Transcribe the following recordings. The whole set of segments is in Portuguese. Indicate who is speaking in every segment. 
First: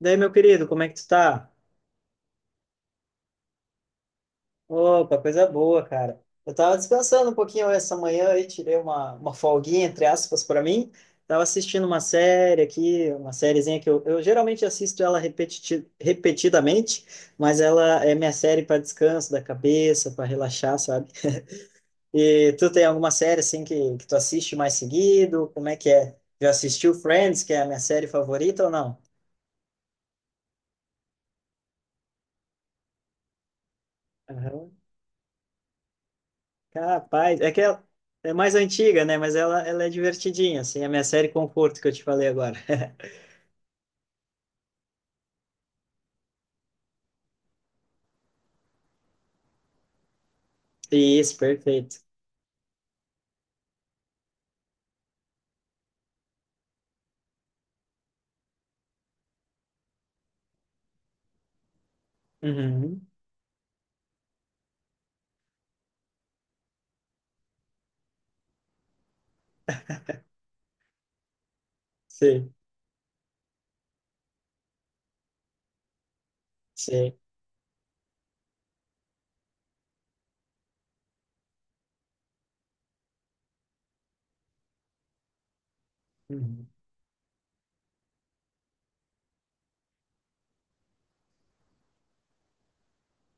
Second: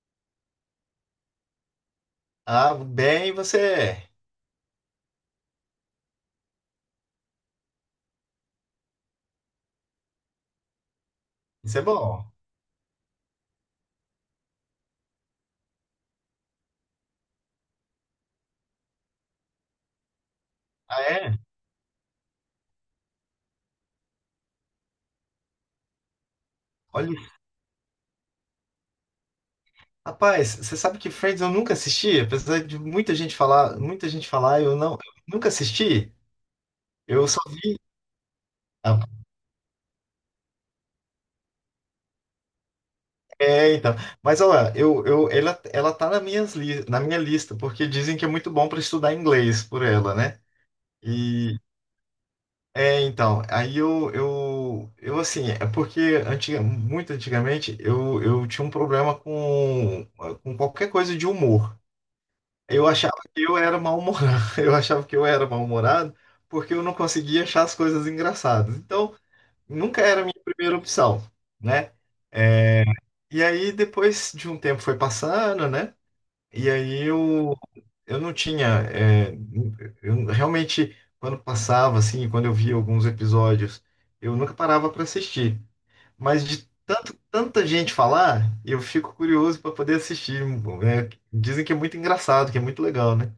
Speaker 1: Daí, meu querido, como é que tu tá?
Speaker 2: Ah, bem, você é.
Speaker 1: Opa, coisa boa, cara. Eu tava descansando um pouquinho essa manhã e tirei uma folguinha, entre aspas, para mim. Tava
Speaker 2: Isso é
Speaker 1: assistindo uma
Speaker 2: bom.
Speaker 1: série aqui, uma sériezinha que eu geralmente assisto ela repetiti repetidamente, mas ela é minha série para descanso da cabeça, para relaxar,
Speaker 2: Ah,
Speaker 1: sabe?
Speaker 2: é?
Speaker 1: E tu tem alguma série assim que tu assiste mais seguido? Como é que é? Já assistiu
Speaker 2: Olha,
Speaker 1: Friends, que é a minha série favorita ou não?
Speaker 2: rapaz, você sabe que Friends eu nunca assisti, apesar de muita gente falar, eu nunca assisti. Eu
Speaker 1: Capaz,
Speaker 2: só
Speaker 1: é que
Speaker 2: vi.
Speaker 1: ela é mais antiga,
Speaker 2: Ah,
Speaker 1: né? Mas ela é divertidinha, assim, é a minha série Conforto que eu te falei agora.
Speaker 2: é, então. Mas olha, ela tá na minha lista, porque dizem que é muito bom para estudar inglês por ela, né?
Speaker 1: Isso,
Speaker 2: E
Speaker 1: perfeito.
Speaker 2: é, então, aí eu assim, é porque muito antigamente eu tinha um problema com qualquer coisa de humor. Eu
Speaker 1: Uhum.
Speaker 2: achava que eu era mal-humorado. Eu achava que eu era mal-humorado porque eu não conseguia achar as coisas engraçadas. Então, nunca era a minha primeira opção, né?
Speaker 1: Sim,
Speaker 2: E aí, depois de um tempo foi passando, né? E aí
Speaker 1: sim.
Speaker 2: eu não tinha. Eu realmente, quando passava, assim, quando eu via alguns episódios, eu nunca parava para assistir. Mas de
Speaker 1: Uhum.
Speaker 2: tanto, tanta gente falar, eu fico curioso para poder assistir. Né? Dizem que é muito engraçado, que é muito legal, né?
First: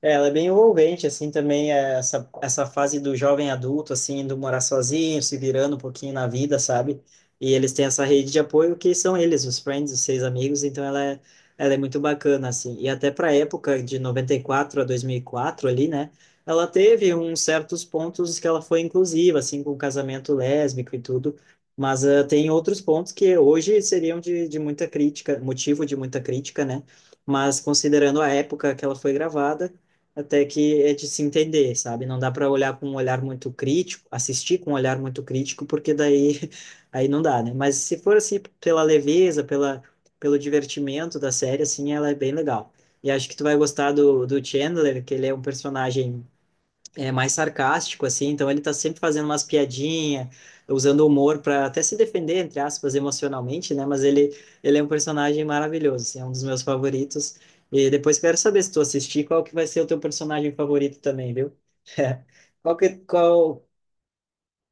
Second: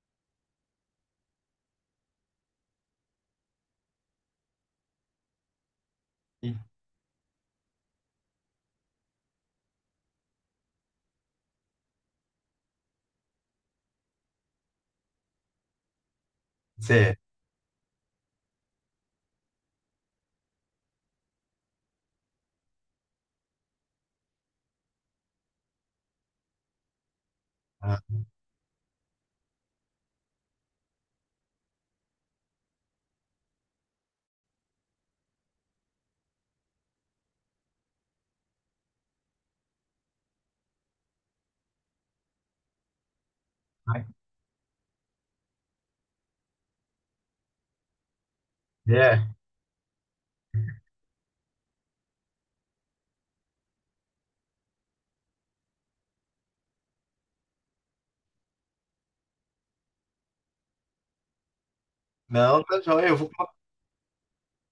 Speaker 1: É, ela é bem envolvente, assim, também é essa fase do jovem adulto, assim, do morar sozinho, se virando um pouquinho na
Speaker 2: E-
Speaker 1: vida, sabe? E eles têm essa rede de apoio que são eles, os friends, os seis amigos, então ela é muito bacana, assim. E até pra época de 94 a 2004 ali, né? Ela teve
Speaker 2: Zé.
Speaker 1: uns certos pontos que ela foi inclusiva, assim, com o casamento lésbico e tudo, mas tem outros pontos que hoje seriam de muita crítica, motivo de muita crítica, né? Mas considerando a época que ela foi gravada, até que é de se entender, sabe? Não dá para olhar com um olhar muito crítico, assistir com um olhar muito crítico, porque daí aí não dá, né? Mas se for assim pela leveza, pela pelo divertimento da série, assim, ela é bem legal. E acho que tu vai gostar
Speaker 2: Ai,
Speaker 1: do, do Chandler, que ele é um personagem é mais sarcástico, assim, então ele tá sempre fazendo
Speaker 2: é,
Speaker 1: umas piadinhas, usando humor para até se defender, entre aspas, emocionalmente, né? Mas ele é um personagem maravilhoso, assim, é um dos meus favoritos. E depois quero saber se tu assistir, qual que vai ser o teu personagem favorito também, viu?
Speaker 2: não,
Speaker 1: Qual
Speaker 2: tá
Speaker 1: que,
Speaker 2: joia, eu vou.
Speaker 1: qual,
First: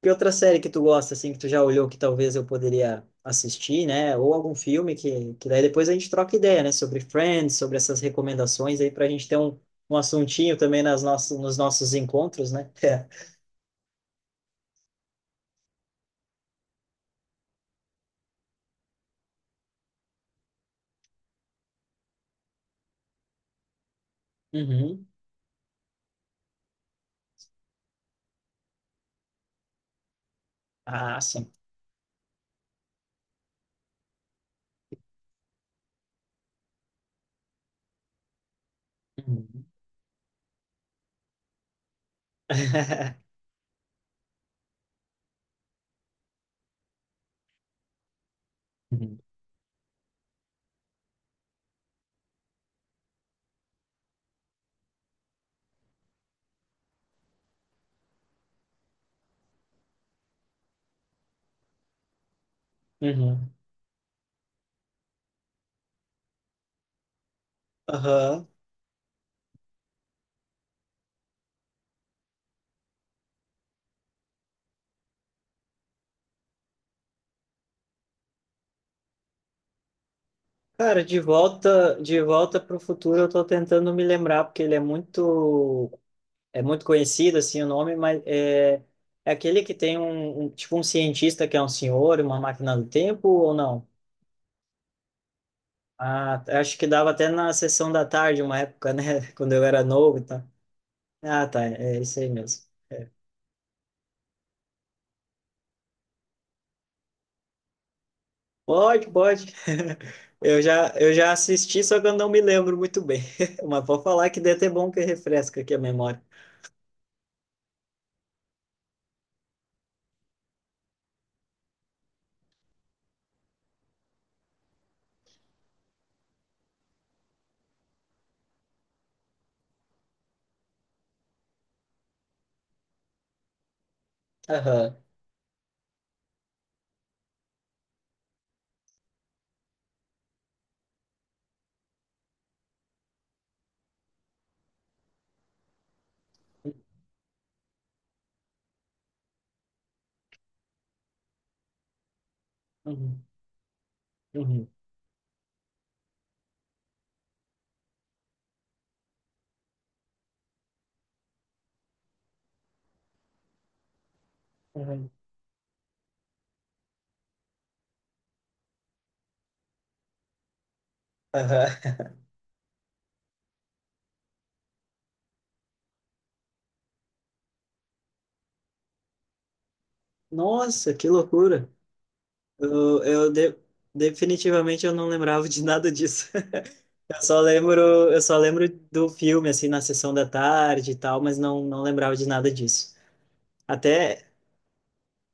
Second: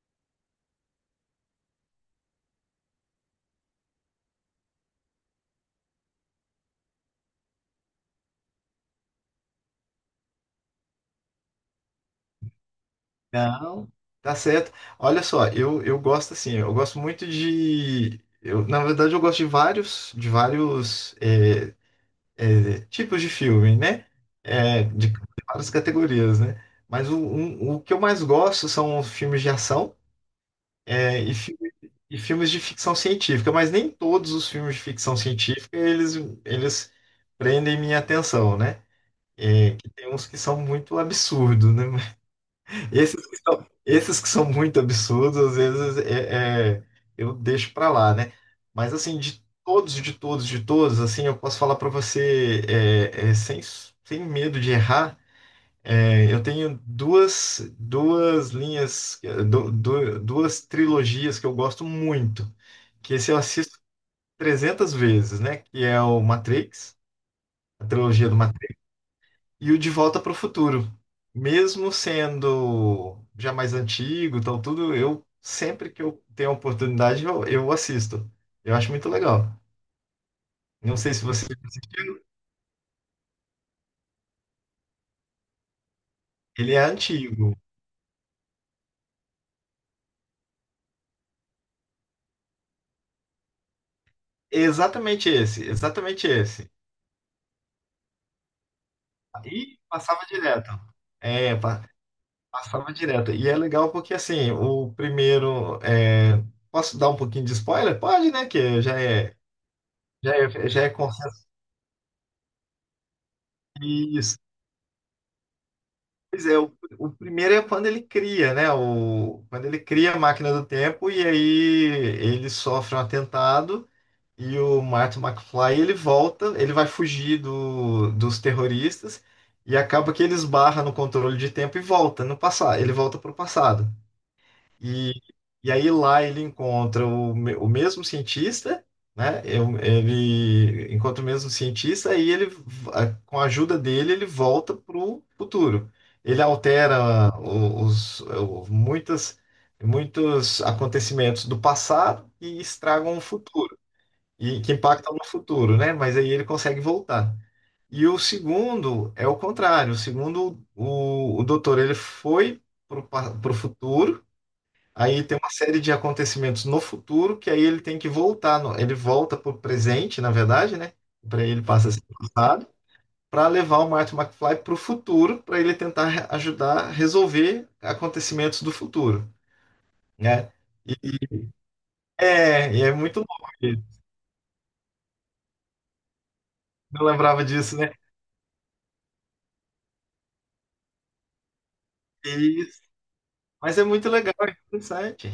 Speaker 1: que outra série que tu gosta, assim, que tu já olhou que talvez eu poderia assistir, né? Ou algum filme que daí depois a gente troca ideia, né? Sobre Friends, sobre essas recomendações aí, pra gente ter um assuntinho também nas nossas, nos nossos encontros, né?
Speaker 2: Não, tá certo. Olha só, eu gosto assim, eu gosto muito de. Eu, na verdade, eu gosto de vários tipos de filme, né? É,
Speaker 1: Uhum.
Speaker 2: de várias categorias, né? Mas o que eu mais gosto são filmes de ação
Speaker 1: Ah,
Speaker 2: é, e,
Speaker 1: sim.
Speaker 2: fi- e filmes de ficção científica, mas nem todos os filmes de ficção científica eles prendem minha atenção, né?
Speaker 1: Uhum.
Speaker 2: É, que tem uns que são muito absurdos, né? Esses que são muito absurdos, às vezes eu deixo pra lá, né? Mas
Speaker 1: Uhum.
Speaker 2: assim, de todos, assim, eu posso falar pra você sem medo de errar. Eu tenho duas, duas linhas, é, du- du- duas trilogias que eu gosto muito, que esse eu
Speaker 1: Uhum.
Speaker 2: assisto 300 vezes, né? Que é o Matrix, a trilogia do
Speaker 1: Aham.
Speaker 2: e o De Volta para o Futuro. Mesmo sendo já mais antigo, tal tudo, eu sempre que eu tenho a oportunidade, eu assisto. Eu acho muito legal. Não
Speaker 1: Cara,
Speaker 2: sei se você assistiu,
Speaker 1: de volta para o futuro, eu tô tentando me lembrar porque ele é
Speaker 2: ele
Speaker 1: muito
Speaker 2: é
Speaker 1: conhecido
Speaker 2: antigo.
Speaker 1: assim o nome, mas é, é aquele que tem um, tipo um cientista que é um senhor, uma máquina do tempo ou não?
Speaker 2: Exatamente esse, exatamente
Speaker 1: Ah,
Speaker 2: esse.
Speaker 1: acho que dava até na sessão da tarde, uma época, né? Quando eu
Speaker 2: E
Speaker 1: era novo, e
Speaker 2: passava
Speaker 1: tal.
Speaker 2: direto.
Speaker 1: Ah,
Speaker 2: É,
Speaker 1: tá, é isso aí mesmo.
Speaker 2: passava direto. E é legal porque assim, o primeiro é, posso dar um pouquinho de spoiler? Pode, né? Que já
Speaker 1: Pode,
Speaker 2: é
Speaker 1: pode.
Speaker 2: já é, já é
Speaker 1: Eu já assisti, só que eu não me lembro muito bem. Mas vou falar
Speaker 2: consenso.
Speaker 1: que deve ter bom que refresca aqui a memória.
Speaker 2: Pois é, o primeiro é quando ele cria, né? Quando ele cria a máquina do tempo e aí ele sofre um atentado e o Martin McFly ele volta, ele vai fugir dos terroristas e acaba que ele esbarra no controle de tempo e volta no passado, ele volta para o passado.
Speaker 1: Aham.
Speaker 2: E, e aí lá ele encontra o mesmo cientista, né? Ele encontra o mesmo cientista e com a ajuda dele, ele volta para o futuro. Ele altera muitos acontecimentos do passado e estragam o
Speaker 1: Uhum.
Speaker 2: futuro, e
Speaker 1: Uhum.
Speaker 2: que impactam no futuro, né? Mas aí ele consegue voltar. E o segundo é o contrário. O segundo, o doutor, ele foi para o futuro.
Speaker 1: Uhum.
Speaker 2: Aí tem uma série de acontecimentos no futuro que aí ele tem que voltar, ele volta para o presente, na verdade, né? Para ele passa a
Speaker 1: Aham.
Speaker 2: ser passado, para levar o Marty McFly para o futuro, para ele tentar ajudar a resolver acontecimentos do futuro, né?
Speaker 1: Nossa,
Speaker 2: E
Speaker 1: que
Speaker 2: e
Speaker 1: loucura.
Speaker 2: e é
Speaker 1: Eu,
Speaker 2: muito
Speaker 1: eu
Speaker 2: louco,
Speaker 1: de-
Speaker 2: ele
Speaker 1: definitivamente eu não lembrava de nada disso.
Speaker 2: não lembrava disso, né?
Speaker 1: Eu só lembro do filme assim na sessão da tarde e tal, mas não lembrava de nada
Speaker 2: E-
Speaker 1: disso.
Speaker 2: mas é muito
Speaker 1: Até
Speaker 2: legal, é interessante.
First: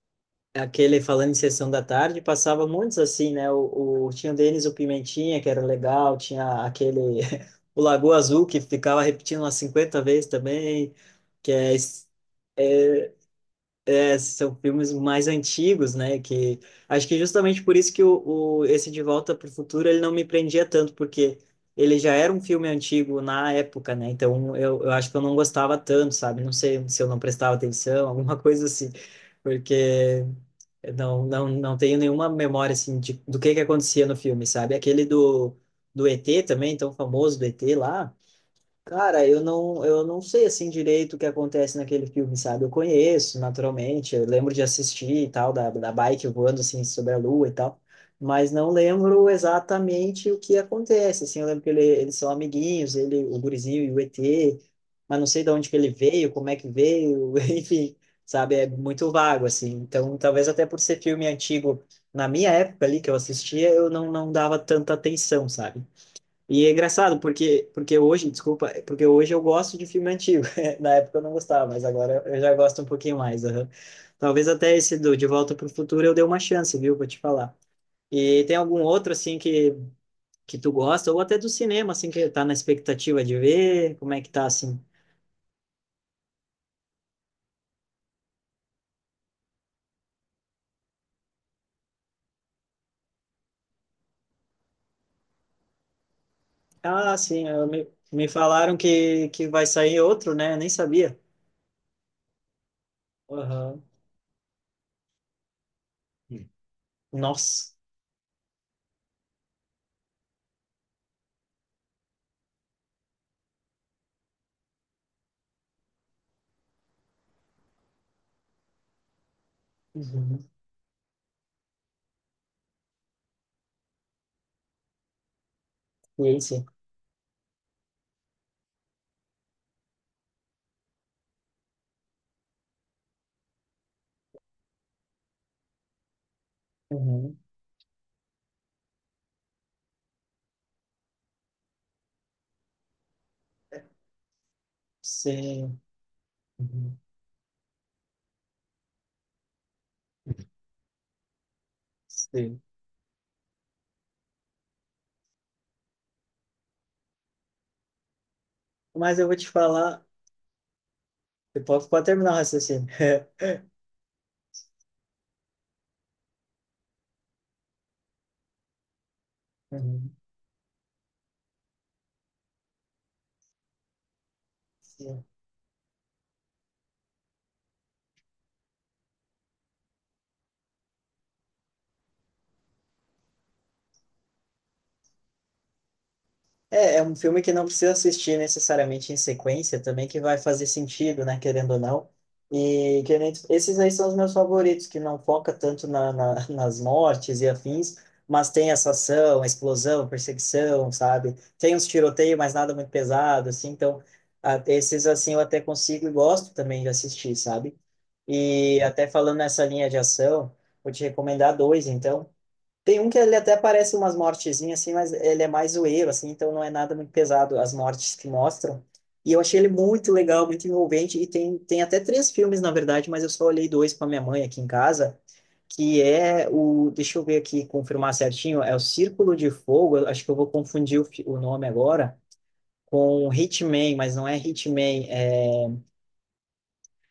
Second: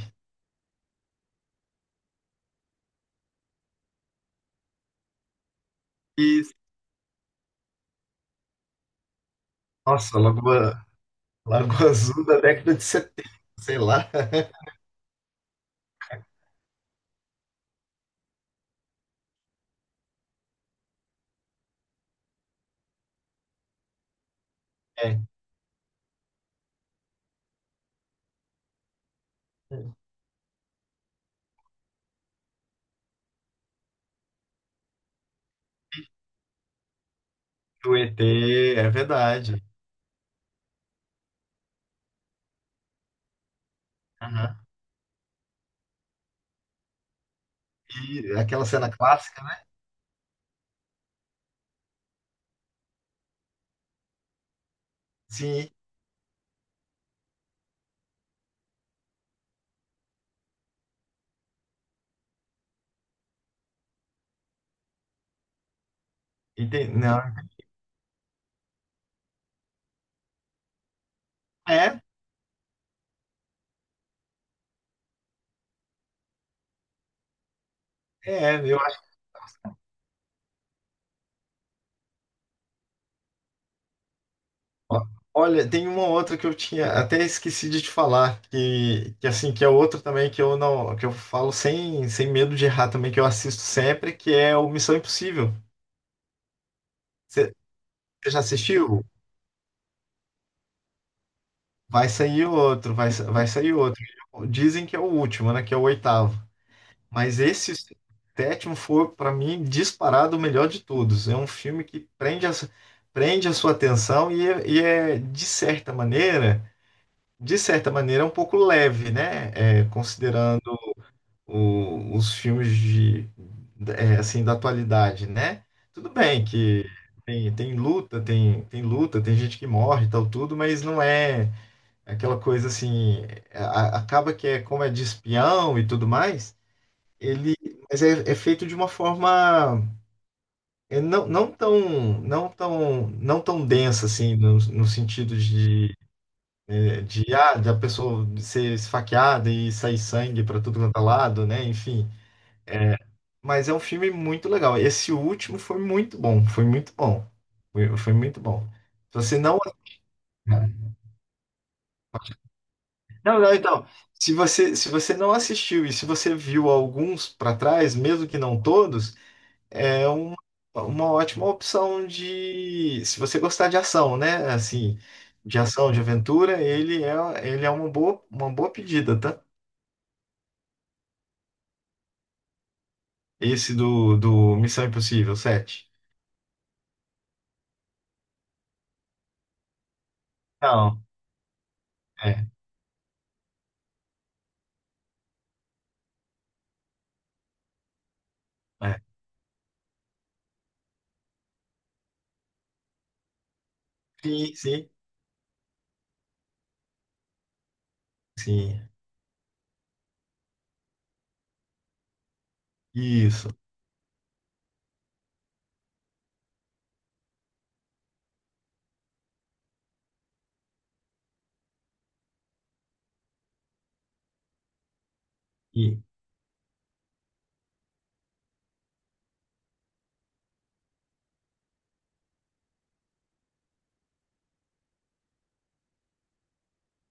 Speaker 1: aquele falando em sessão da tarde, passava muitos assim, né? Tinha o Denis o Pimentinha, que era legal,
Speaker 2: E,
Speaker 1: tinha aquele. O Lagoa Azul, que ficava repetindo umas 50
Speaker 2: nossa,
Speaker 1: vezes
Speaker 2: Lagoa,
Speaker 1: também, que é,
Speaker 2: Lagoa
Speaker 1: es-
Speaker 2: Azul da década de 70, sei lá.
Speaker 1: é, são filmes mais antigos, né? Que acho que justamente por isso que esse De Volta para o Futuro ele não me prendia tanto, porque ele já era um filme antigo na época, né? Então eu acho que
Speaker 2: É,
Speaker 1: eu não gostava tanto, sabe? Não sei se eu não prestava atenção, alguma coisa assim, porque eu não tenho nenhuma memória assim de, do que acontecia no filme, sabe? Aquele do ET também, tão famoso do ET
Speaker 2: do
Speaker 1: lá.
Speaker 2: ET, é
Speaker 1: Cara,
Speaker 2: verdade.
Speaker 1: eu não sei assim direito o que acontece naquele filme, sabe? Eu conheço, naturalmente, eu lembro de assistir e tal, da bike voando assim sobre a lua e tal,
Speaker 2: E
Speaker 1: mas
Speaker 2: aquela
Speaker 1: não
Speaker 2: cena
Speaker 1: lembro
Speaker 2: clássica, né?
Speaker 1: exatamente o que acontece, assim, eu lembro que ele, eles são amiguinhos, ele, o gurizinho e o ET, mas não sei de
Speaker 2: Sim,
Speaker 1: onde que ele veio, como é que veio, enfim, sabe? É muito vago, assim, então talvez até por ser filme antigo, na minha época ali que eu assistia, eu não dava tanta atenção, sabe? E é
Speaker 2: entendi.
Speaker 1: engraçado,
Speaker 2: Não.
Speaker 1: porque hoje eu gosto de filme antigo. Na época eu não gostava, mas
Speaker 2: É,
Speaker 1: agora eu já gosto um pouquinho mais. Aham. Talvez até esse do De Volta para o Futuro eu dê uma chance, viu? Vou te falar. E tem
Speaker 2: eu
Speaker 1: algum outro,
Speaker 2: acho.
Speaker 1: assim, que tu gosta, ou até do cinema, assim, que tá na expectativa de ver? Como é que tá, assim?
Speaker 2: ó, Olha, tem uma outra que eu tinha até esqueci de te falar, que assim, que é outra também que eu não, que eu falo sem medo de errar também, que eu assisto sempre, que é o Missão Impossível.
Speaker 1: Ah, sim,
Speaker 2: Você
Speaker 1: me
Speaker 2: você já
Speaker 1: falaram
Speaker 2: assistiu?
Speaker 1: que vai sair outro, né? Eu nem sabia.
Speaker 2: Vai sair outro, vai sair
Speaker 1: Aham.
Speaker 2: outro. Dizem que é o último, né? Que é o oitavo. Mas
Speaker 1: Nossa.
Speaker 2: esse sétimo foi, para mim, disparado o melhor de todos. É um filme que prende a sua atenção e é, de certa maneira, é um pouco leve, né? É,
Speaker 1: Uhum.
Speaker 2: considerando os filmes de, assim, da atualidade, né? Tudo
Speaker 1: E aí,
Speaker 2: bem
Speaker 1: sim.
Speaker 2: que tem luta, tem luta, tem gente que morre e tal, tudo, mas não é aquela coisa assim. a- Acaba que é como é de espião e tudo mais.
Speaker 1: Uhum.
Speaker 2: Ele, mas é feito de uma forma não, não tão densa assim no sentido
Speaker 1: Sim.
Speaker 2: de
Speaker 1: Uhum.
Speaker 2: da pessoa ser esfaqueada e sair sangue para tudo quanto é lado, né? Enfim,
Speaker 1: Sim.
Speaker 2: é, mas é um filme muito legal. Esse último foi muito bom, foi muito bom, foi muito bom. Se
Speaker 1: Mas eu vou
Speaker 2: você
Speaker 1: te
Speaker 2: não
Speaker 1: falar. Eu posso, pode terminar o raciocínio.
Speaker 2: não, não, então, se você não assistiu e se você viu alguns para trás, mesmo que não todos. É
Speaker 1: Uhum.
Speaker 2: uma ótima opção de, se você gostar de ação, né? Assim,
Speaker 1: Sim.
Speaker 2: de ação, de aventura, ele é uma boa pedida, tá? Esse do Missão Impossível sete.
Speaker 1: É, é um filme que não precisa assistir necessariamente em sequência também, que vai fazer
Speaker 2: Não,
Speaker 1: sentido, né, querendo ou não.
Speaker 2: é,
Speaker 1: E que nem esses aí são os meus favoritos, que não foca tanto nas mortes e afins, mas tem essa
Speaker 2: é.
Speaker 1: ação, explosão, perseguição, sabe? Tem uns tiroteios, mas nada muito pesado, assim. Então,
Speaker 2: Sim, sim,
Speaker 1: esses assim eu até consigo e gosto também de assistir, sabe? E
Speaker 2: sim.
Speaker 1: até falando nessa linha de ação, vou te recomendar dois, então. Tem um que ele
Speaker 2: Isso.
Speaker 1: até parece umas mortezinhas, assim, mas ele é mais zoeiro, assim, então não é nada muito pesado as mortes que mostram. E eu achei ele muito legal, muito envolvente, e tem até três filmes, na verdade, mas eu só olhei dois para minha mãe aqui em casa, que
Speaker 2: E,
Speaker 1: é o, deixa eu ver aqui, confirmar certinho, é o Círculo de Fogo, eu acho que eu vou confundir o nome agora, com Hitman, mas não é Hitman,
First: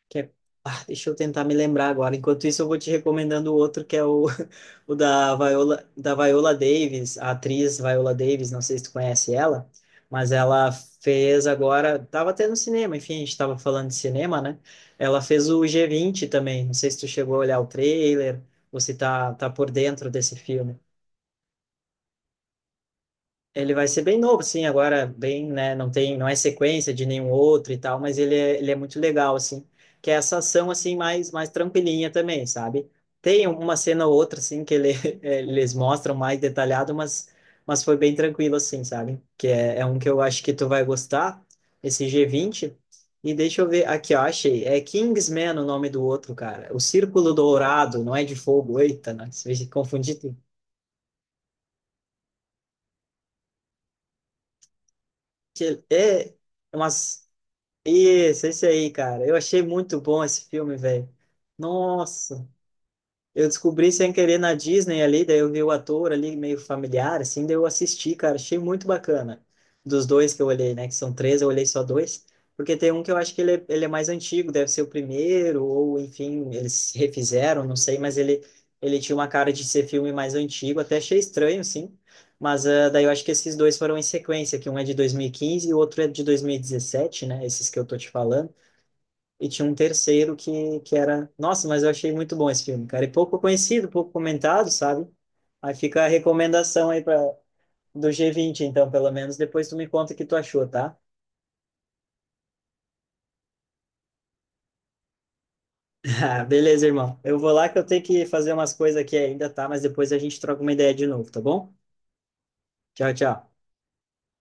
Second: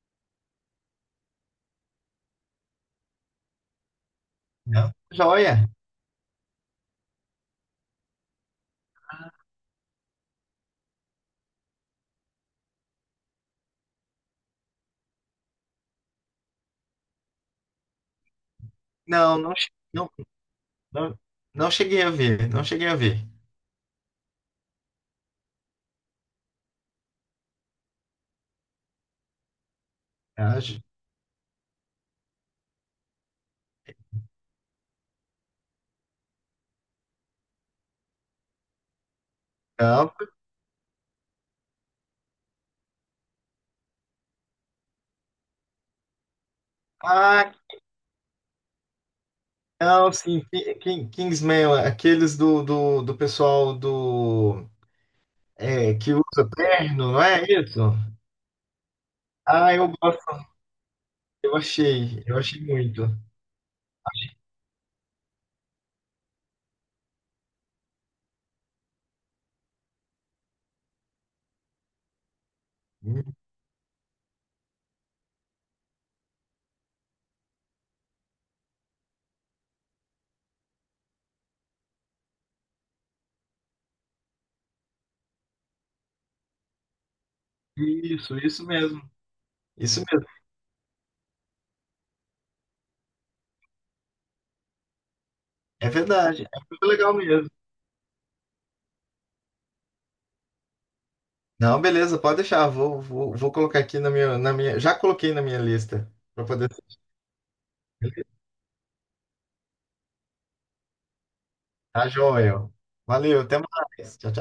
Speaker 1: que é- ah, deixa eu tentar me lembrar agora. Enquanto isso, eu vou te recomendando o outro, que é o,
Speaker 2: não,
Speaker 1: o
Speaker 2: joia.
Speaker 1: Da Viola Davis, a atriz Viola Davis, não sei se tu conhece ela, mas ela fez agora, tava até no cinema, enfim, a gente tava falando de cinema, né? Ela fez o G20 também, não sei se tu chegou a olhar o trailer, ou se
Speaker 2: Não,
Speaker 1: tá
Speaker 2: não,
Speaker 1: por dentro
Speaker 2: não,
Speaker 1: desse filme.
Speaker 2: não, não cheguei a ver, não cheguei a ver.
Speaker 1: Ele vai ser bem novo, sim, agora bem, né, não tem, não é sequência de nenhum outro e tal, mas ele é muito legal, assim, que é essa
Speaker 2: Ah,
Speaker 1: ação, assim, mais tranquilinha também, sabe? Tem uma cena ou outra, assim, que ele, eles mostram mais detalhado, mas foi bem tranquilo, assim, sabe? Que é, é um que
Speaker 2: não.
Speaker 1: eu acho que tu vai gostar, esse G20 e deixa eu ver, aqui, ó, achei, é Kingsman o nome do outro, cara, o Círculo
Speaker 2: Ah,
Speaker 1: Dourado, não é de fogo, eita, não, se
Speaker 2: não,
Speaker 1: confundi, tudo.
Speaker 2: sim, Kingsman, aqueles do pessoal do.
Speaker 1: Que
Speaker 2: É, que
Speaker 1: é
Speaker 2: usa terno, não
Speaker 1: umas.
Speaker 2: é isso?
Speaker 1: Isso, esse aí, cara. Eu achei
Speaker 2: Ah, eu
Speaker 1: muito bom esse
Speaker 2: gosto,
Speaker 1: filme, velho.
Speaker 2: eu achei, eu
Speaker 1: Nossa.
Speaker 2: achei muito.
Speaker 1: Eu descobri sem querer na Disney ali, daí eu vi o ator ali meio familiar, assim, daí eu assisti, cara, achei muito bacana. Dos dois que eu olhei, né, que são três, eu olhei só dois, porque tem um que eu acho que ele é mais antigo, deve ser o primeiro, ou enfim, eles refizeram, não sei, mas ele tinha uma cara de ser filme mais antigo, até achei estranho, sim, mas ah, daí eu acho que esses dois foram em sequência, que um é de 2015 e quinze e o outro é de 2017, né, esses que eu tô te
Speaker 2: Isso,
Speaker 1: falando.
Speaker 2: isso mesmo,
Speaker 1: E tinha um
Speaker 2: isso mesmo.
Speaker 1: terceiro que era. Nossa, mas eu achei muito bom esse filme, cara. E pouco conhecido, pouco comentado, sabe? Aí
Speaker 2: É
Speaker 1: fica a
Speaker 2: verdade, é muito
Speaker 1: recomendação aí
Speaker 2: legal
Speaker 1: pra,
Speaker 2: mesmo.
Speaker 1: do G20, então, pelo menos. Depois tu me conta o que tu achou, tá?
Speaker 2: Não, beleza, pode deixar, vou colocar aqui já coloquei na minha lista,
Speaker 1: Ah,
Speaker 2: para poder,
Speaker 1: beleza, irmão. Eu vou lá que eu tenho que fazer umas coisas aqui ainda, tá? Mas depois a gente troca uma ideia de novo, tá bom?
Speaker 2: tá, joia.
Speaker 1: Tchau,
Speaker 2: Valeu,
Speaker 1: tchau.
Speaker 2: até mais, tchau,